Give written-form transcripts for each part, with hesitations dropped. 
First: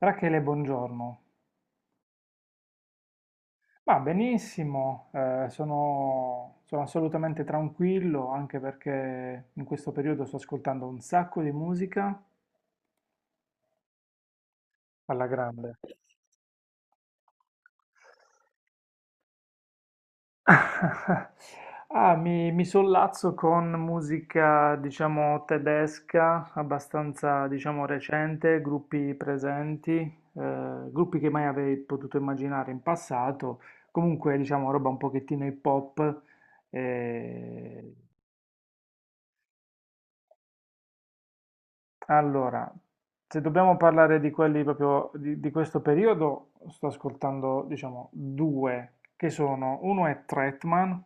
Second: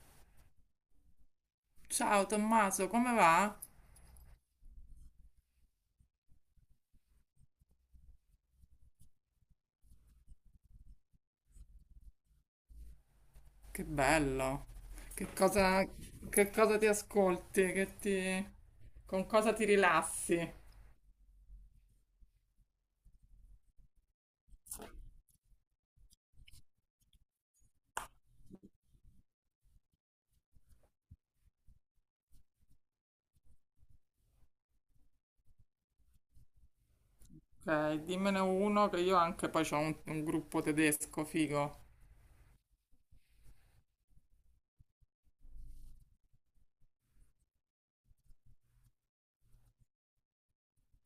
Rachele, buongiorno. Ciao Tommaso, come va? Ma benissimo, sono assolutamente tranquillo anche perché in questo periodo sto ascoltando un sacco di musica Che bello. alla Che grande. cosa, che cosa ti ascolti? Con cosa ti rilassi? Mi sollazzo con musica, diciamo, tedesca, abbastanza, diciamo, recente, gruppi presenti, gruppi che mai avrei potuto immaginare in passato, comunque, diciamo, roba un pochettino hip hop. eh, Ok, dimmene uno che io anche poi ho un gruppo tedesco figo. Allora, se dobbiamo parlare di quelli proprio di questo periodo, sto ascoltando, diciamo, due che sono, uno è Tretman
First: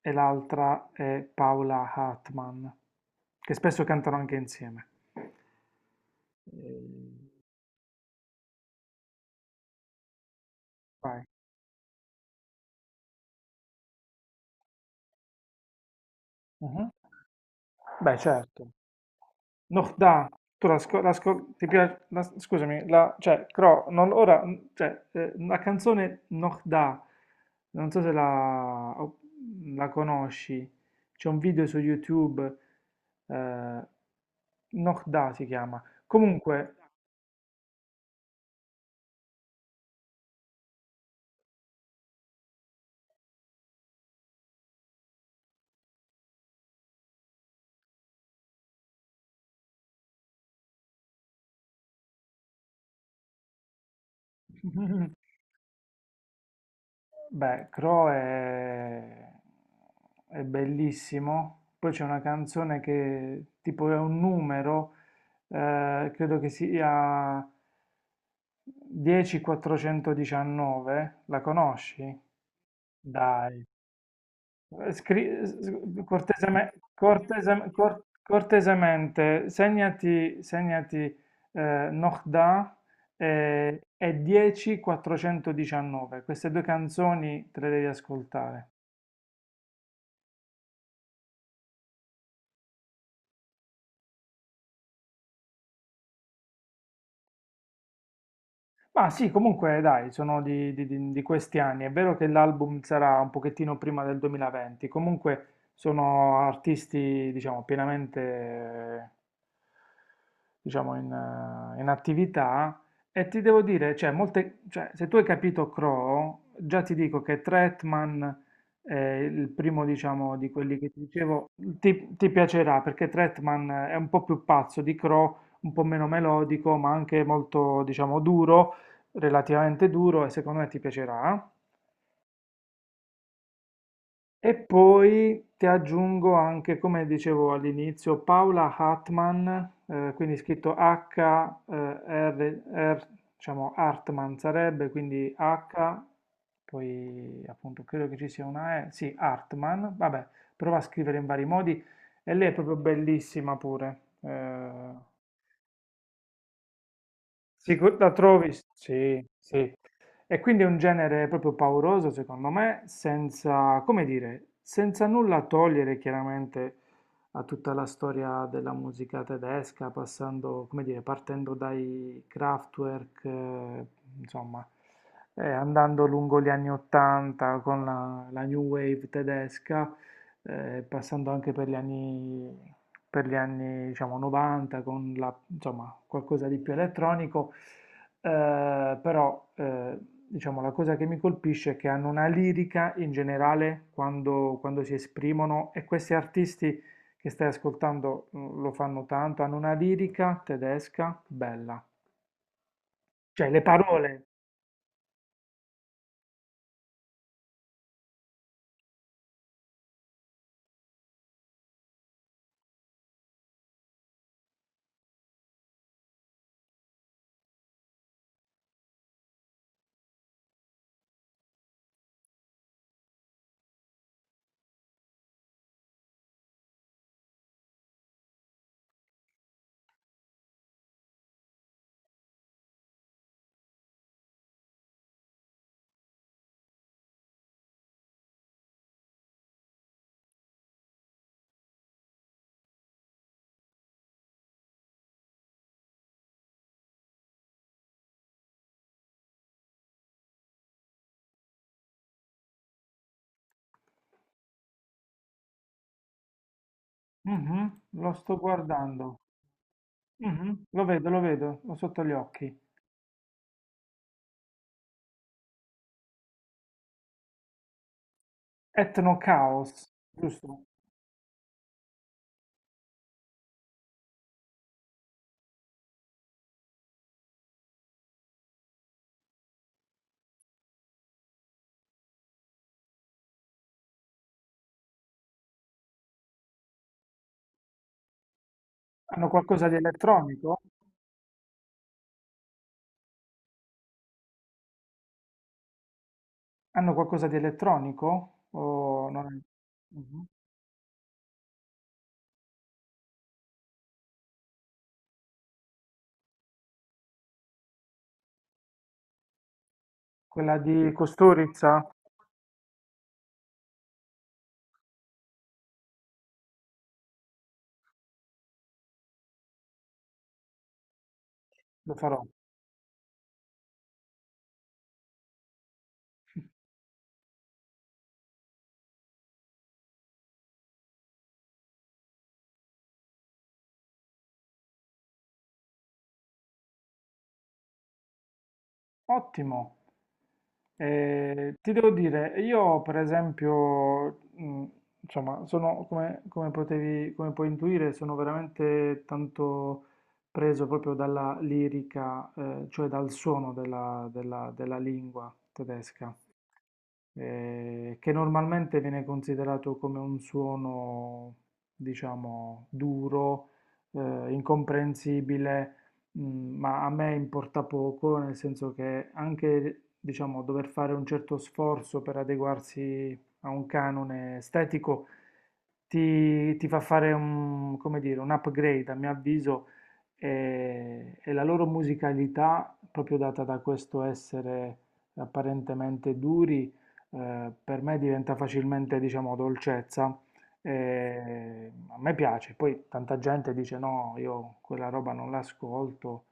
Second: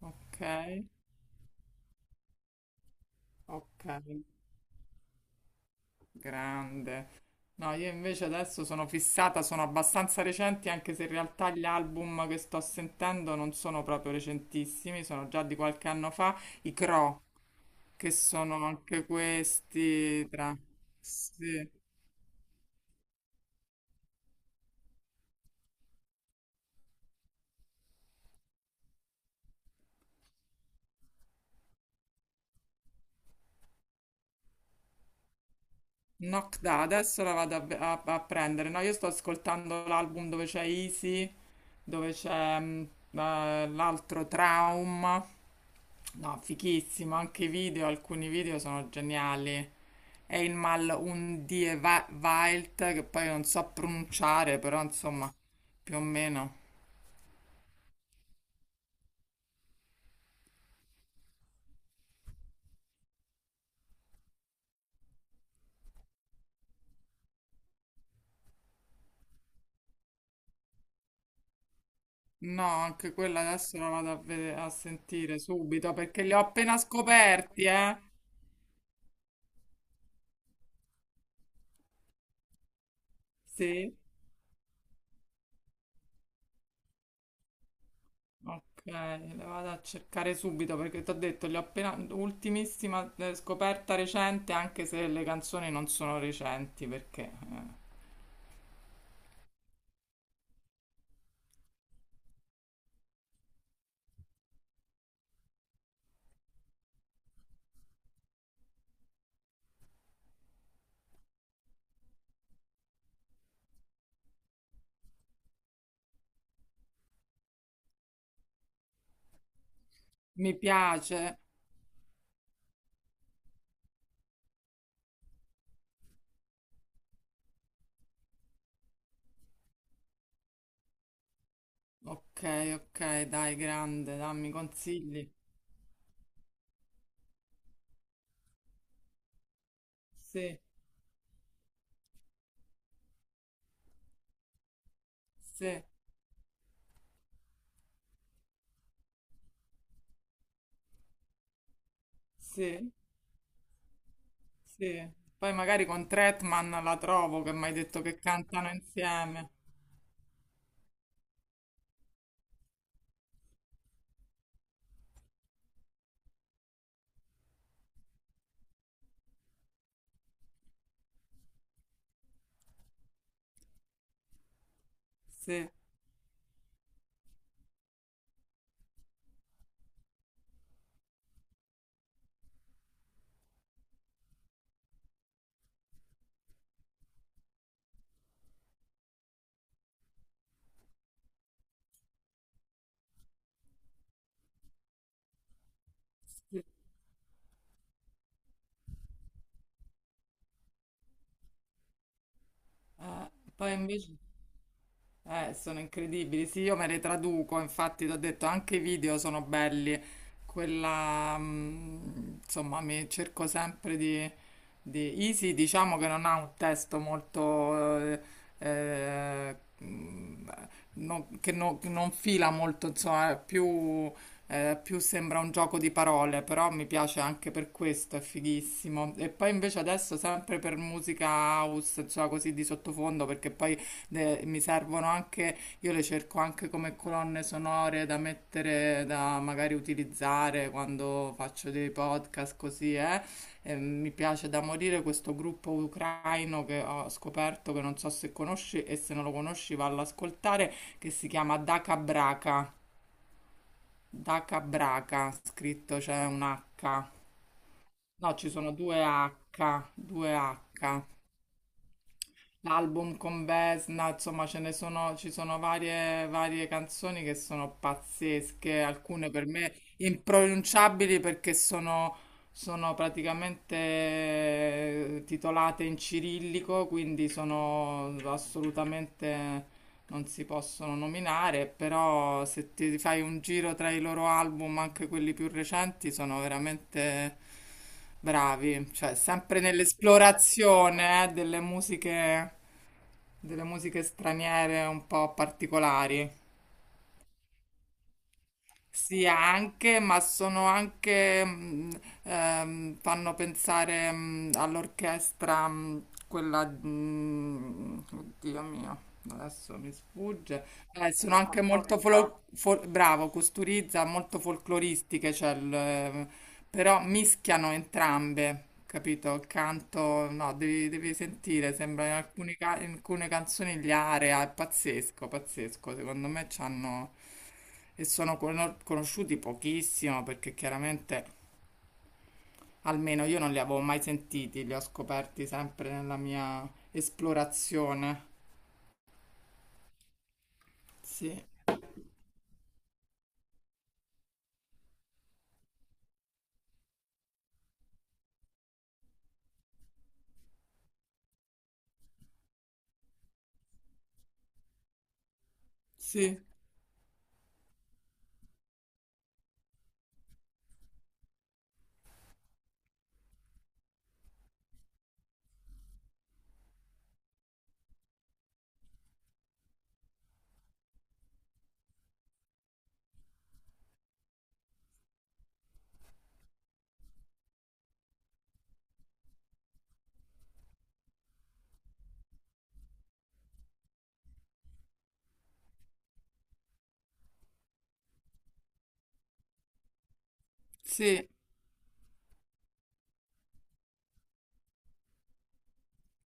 e Ok, l'altra è Paola Hartman, che spesso ok, cantano anche insieme. Eh, grande. No, io invece adesso sono fissata, sono abbastanza recenti, anche se in Vai. realtà gli album che sto sentendo non sono proprio recentissimi, sono già di qualche anno fa, i Mhm. Cro. Che Beh, sono certo. anche No, da, questi tra. tu la, ti Sì. piace, scusami, la, cioè, Cro, non, ora, cioè, la canzone Noch da, non so se la, la conosci, c'è un video su YouTube, eh, Noch da si chiama. Knock Comunque, Da, adesso la vado a prendere. No, io sto ascoltando l'album dove c'è Easy, dove c'è l'altro Traum. No, fighissimo, anche i video, alcuni video sono geniali. E il mal un die Wild, che poi non so pronunciare, però insomma, più o meno. beh, Cro è bellissimo, poi c'è una canzone che tipo è un numero, credo che sia... Dieci quattrocentodiciannove? La conosci? No, anche quella Dai. adesso la vado a sentire subito perché li ho appena scoperti, eh. Cortesemente, segnati Nohda Sì, e 10.419. Queste due canzoni te le devi ascoltare. ok, le vado a cercare subito perché ti ho detto, li ho appena, ultimissima scoperta recente, anche se le canzoni non sono recenti perché Ma sì, comunque dai, sono di questi anni. È vero che l'album sarà un pochettino prima del 2020, comunque sono artisti, diciamo, pienamente, diciamo, in attività. E ti devo dire, cioè, molte, cioè, se tu hai capito Crow, già ti dico che Tretman è il primo, diciamo, di mi quelli che ti piace. dicevo, ti piacerà perché Tretman è un po' più pazzo di Crow, un po' meno melodico, ma anche molto, diciamo, duro relativamente duro e secondo me ti piacerà. Ok, ok, dai, grande, dammi E consigli. poi ti aggiungo anche, come dicevo all'inizio, Paula Hartman, quindi Sì, scritto H-R, diciamo Hartman sarebbe, quindi sì, H, poi appunto credo che ci sia una E, sì, Hartman, vabbè, prova a scrivere in vari modi e lei è proprio sì, bellissima pure. Sì. Poi magari con Tretman la trovo che mi hai detto La che trovi? cantano Sì, insieme. sì. E quindi è un genere proprio pauroso, secondo me, senza, come dire, senza nulla togliere chiaramente a tutta la storia della musica tedesca, passando, come dire, partendo dai Kraftwerk, insomma, Sì, andando lungo gli anni 80 con la, la new wave tedesca, passando anche per gli anni diciamo, 90 con la, insomma, qualcosa di più elettronico, però diciamo, la cosa che mi colpisce è che hanno una lirica in generale quando, quando si esprimono e questi sì. artisti che stai ascoltando mm, lo fanno tanto, hanno una lirica tedesca bella, cioè le Poi invece. parole. Sono incredibili. Sì, io me le traduco, infatti, ti ho detto anche i video sono belli. Quella, insomma, mi cerco sempre di Easy, diciamo che non ha un testo molto, eh, mh, che non fila molto, insomma, è più sembra un gioco di parole, però mi piace anche per questo, è fighissimo. E poi invece adesso sempre per musica house, insomma, così di sottofondo, perché poi mi servono anche, io le cerco anche come colonne sonore da mettere, da magari utilizzare quando faccio dei podcast così, eh. E mi piace da morire questo gruppo ucraino che ho scoperto, che non so se conosci e se non lo conosci vallo ad ascoltare, che si chiama Daka Braka. Daka Braka, scritto c'è un H. Mhm, lo No, sto ci sono guardando. Due Mhm, H. Lo vedo, ho sotto gli occhi. L'album con Vesna, insomma, ci sono varie canzoni che sono pazzesche, Etno alcune per Chaos, me giusto? impronunciabili perché sono praticamente titolate in cirillico, quindi sono assolutamente non si possono nominare, però se ti fai un giro tra i loro album, anche quelli più recenti, sono veramente bravi, cioè Hanno sempre qualcosa di elettronico? nell'esplorazione, delle musiche straniere un po' particolari. Hanno qualcosa di elettronico? O non Sì, è- anche, ma Mhm. sono anche, fanno pensare, all'orchestra, quella, oddio mio, adesso mi Quella sfugge. di Sono anche Costurizza? molto, Costurizza, bravo, costurizza, molto folcloristiche, cioè però mischiano entrambe, capito? Il canto, no, devi sentire, Lo sembra farò. In alcune canzoni gli area, è pazzesco, pazzesco, secondo me c'hanno e sono conosciuti pochissimo perché chiaramente almeno io non li avevo mai sentiti, li ho scoperti sempre nella mia esplorazione. Ottimo. Sì, Ti devo dire, io per esempio, insomma, sono come, come potevi, come puoi intuire, sono veramente tanto preso proprio dalla lirica, cioè dal suono della della lingua tedesca. sì, Che normalmente viene considerato come un suono, diciamo, duro, eh, incomprensibile, mm, ma a me importa poco, nel senso che anche, diciamo, dover fare un certo sforzo per adeguarsi a un canone estetico ti fa fare un, come dire, un upgrade, a mio avviso, e la loro musicalità, proprio data da questo essere apparentemente duri, per me diventa facilmente, diciamo, dolcezza. sì. E a me piace, poi tanta gente dice no, io quella roba non l'ascolto.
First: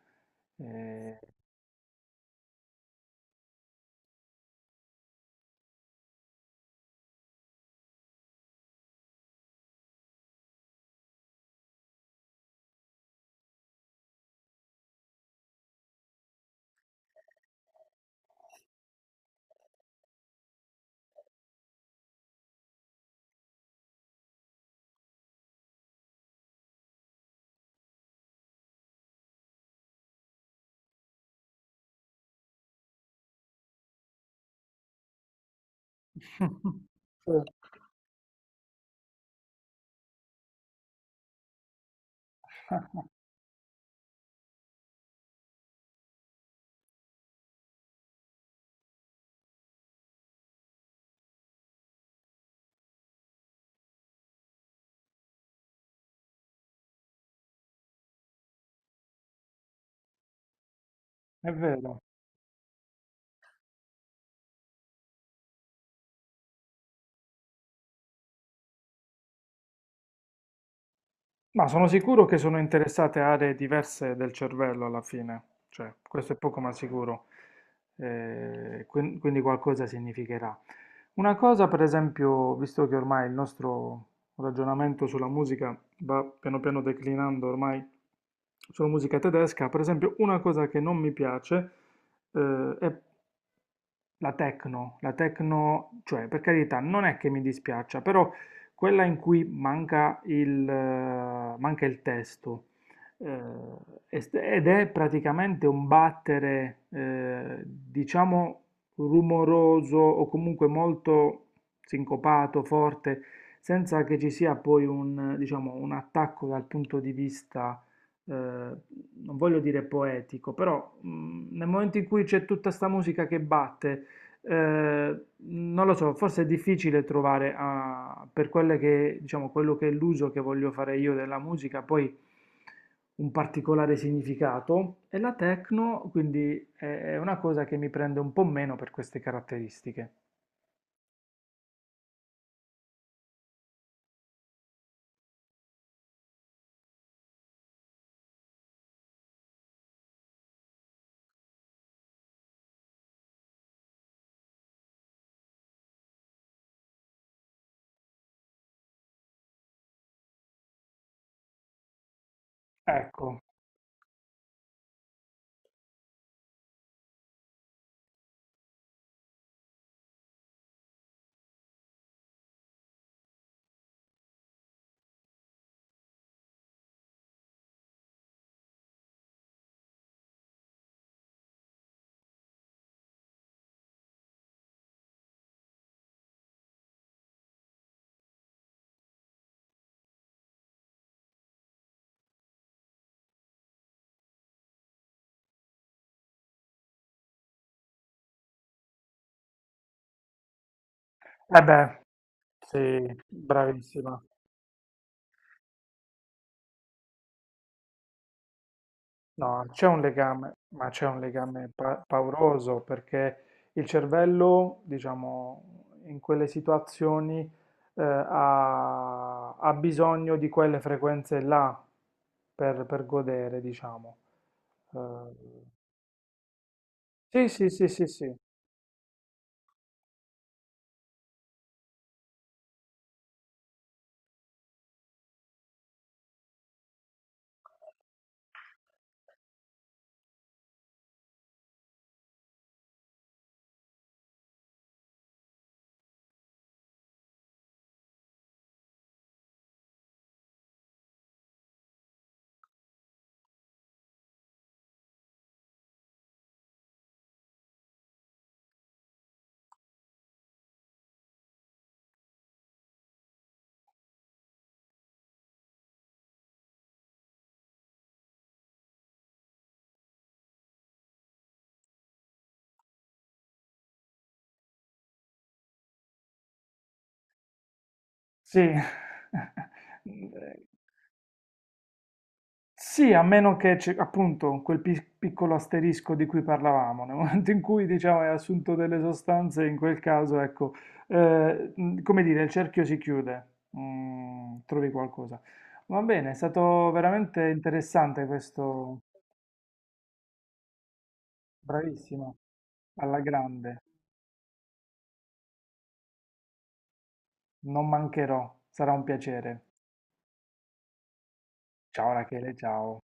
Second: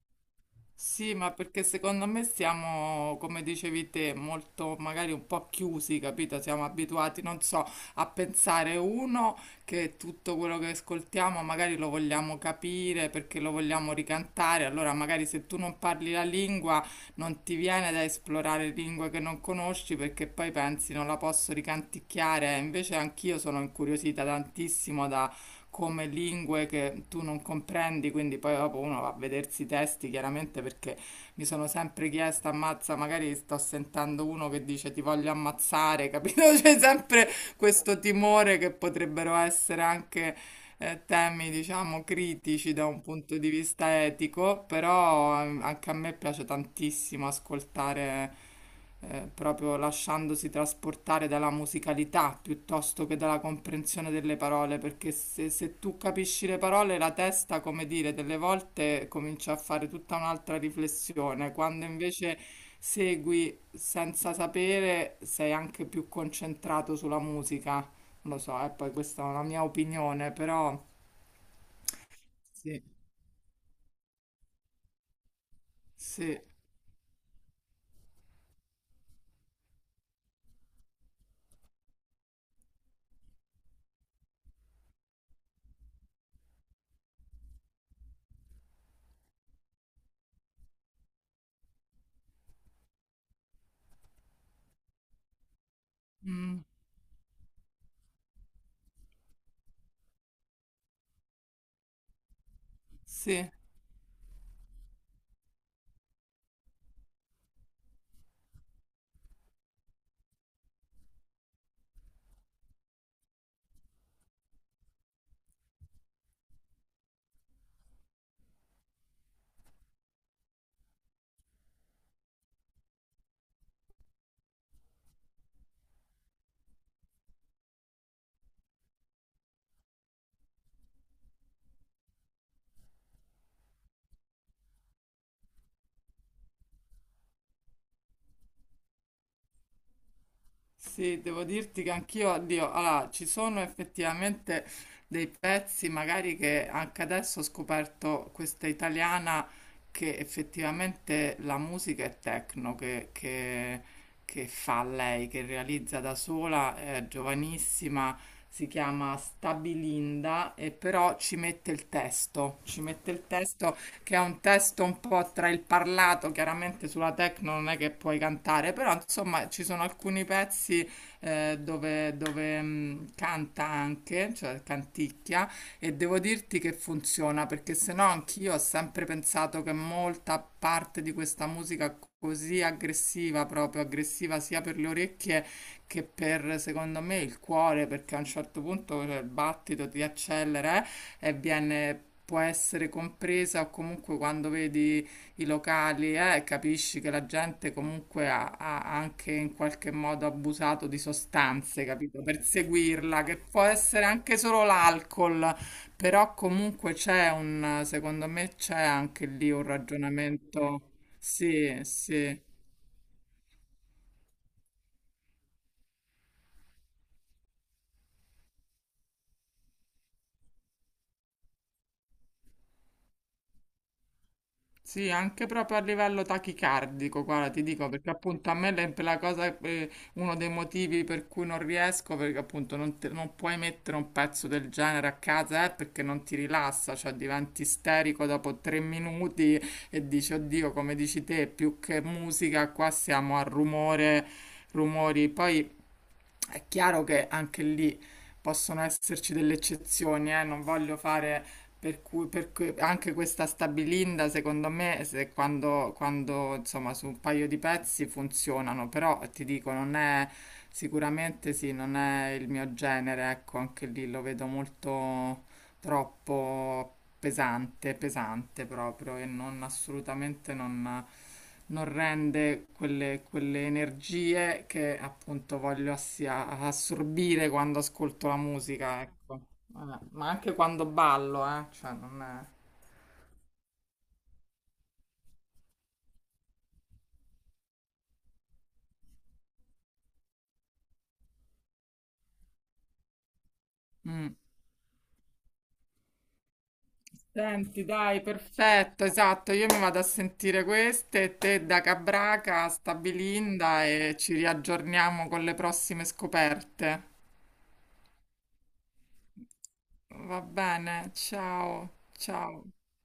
Sì, eh, ma perché secondo me siamo, come dicevi te, molto magari un po' chiusi, capito? Siamo abituati, non so, a pensare uno che tutto quello che ascoltiamo magari lo vogliamo capire perché lo vogliamo ricantare, allora magari se tu non parli la lingua non ti viene da esplorare lingue che non conosci perché poi pensi non la posso ricanticchiare, invece anch'io sono incuriosita tantissimo da come lingue che tu non comprendi, quindi poi dopo uno va a vedersi i testi chiaramente perché mi sono sempre chiesta, ammazza, magari sto sentendo uno che dice ti voglio ammazzare, capito? C'è sempre Mm. questo timore che potrebbero essere anche temi, diciamo, critici da un punto di vista etico, però anche a me piace tantissimo ascoltare, proprio lasciandosi trasportare dalla musicalità piuttosto che dalla comprensione delle parole, perché se tu capisci le parole, la testa, come dire, delle volte comincia a fare tutta un'altra È riflessione, quando vero. invece segui senza sapere, sei anche più concentrato sulla musica. Lo so, e poi questa è una mia opinione, però Ma sono sicuro che sono sì, interessate aree diverse del cervello alla fine, cioè questo è sì, poco ma sicuro. Quindi qualcosa significherà. Una cosa, per esempio, visto che ormai il nostro ragionamento sulla musica va piano piano declinando ormai sulla musica tedesca, per esempio, una cosa che non mi piace, è la techno, cioè per mm, carità, non è che mi dispiaccia, però quella in cui manca il testo eh, sì, ed è praticamente un battere, diciamo, rumoroso o comunque molto sincopato, forte, senza che ci sia poi un, diciamo, un attacco dal punto di vista non voglio dire poetico, però nel momento in cui c'è tutta sta musica che batte non lo so, forse è difficile trovare ah, per quelle che, diciamo, quello che è l'uso che voglio fare io della musica, poi un particolare significato e la techno, quindi è una cosa che mi prende un po' meno per queste caratteristiche. sì, devo dirti che anch'io, oddio, allora, ci sono effettivamente dei pezzi, magari che anche adesso ho scoperto questa italiana che effettivamente la musica è techno, che fa lei, che realizza da sola, è giovanissima, si chiama Stabilinda e però ci mette il testo, ci mette il Ecco, testo che è un testo un po' tra il parlato, chiaramente sulla techno non è che puoi cantare, però insomma ci sono alcuni pezzi dove, canta anche, cioè canticchia, e devo dirti che funziona, perché se no anch'io ho sempre pensato che molta parte di questa musica così aggressiva, proprio aggressiva sia per le orecchie che per, secondo me, il cuore, perché a un certo punto cioè, il battito ti accelera, ebbene può essere compresa o comunque quando vedi i locali capisci che la gente comunque ha anche in qualche modo abusato di eh sostanze, beh, capito? Per sì, seguirla, che può essere bravissima. anche solo l'alcol, però comunque c'è un, secondo me c'è anche lì un No, c'è un legame, ragionamento, ma c'è un legame sì, sì. pauroso perché il cervello, diciamo, in quelle situazioni ha, ha bisogno di quelle frequenze là per godere, diciamo. Eh, Sì, anche proprio a livello tachicardico, sì, guarda, ti sì, sì, dico, sì, perché sì, appunto a me la cosa, uno dei motivi per cui non riesco, perché appunto non puoi mettere un pezzo del genere a casa, perché non ti rilassa, cioè diventi isterico dopo 3 minuti e dici, oddio, come dici te, più che musica, qua siamo a rumore, rumori. Poi è chiaro che anche lì possono esserci delle eccezioni, Non voglio fare anche questa stabilinda, secondo me, se quando, insomma su un paio di pezzi funzionano, però ti dico, non è sicuramente sì, non è il mio genere, ecco, anche lì lo vedo molto. Troppo pesante, pesante proprio, e non assolutamente non rende quelle, quelle energie che appunto voglio assorbire quando ascolto la sì. musica, ecco. Ma anche quando ballo, cioè non è. Sì, a meno che, c'è, appunto, quel piccolo asterisco di cui parlavamo, nel momento in cui, diciamo, hai assunto delle sostanze, in quel caso, ecco, come dire, il cerchio si chiude. Mm. Mm, trovi qualcosa. Va bene, è stato veramente Senti, dai, interessante questo, perfetto, esatto. Io mi vado a sentire queste, te da bravissimo, Cabraca, sta alla grande, Bilinda e ci riaggiorniamo con le prossime scoperte. non mancherò, sarà un piacere. Va bene, ciao, Ciao Rachele, ciao. ciao.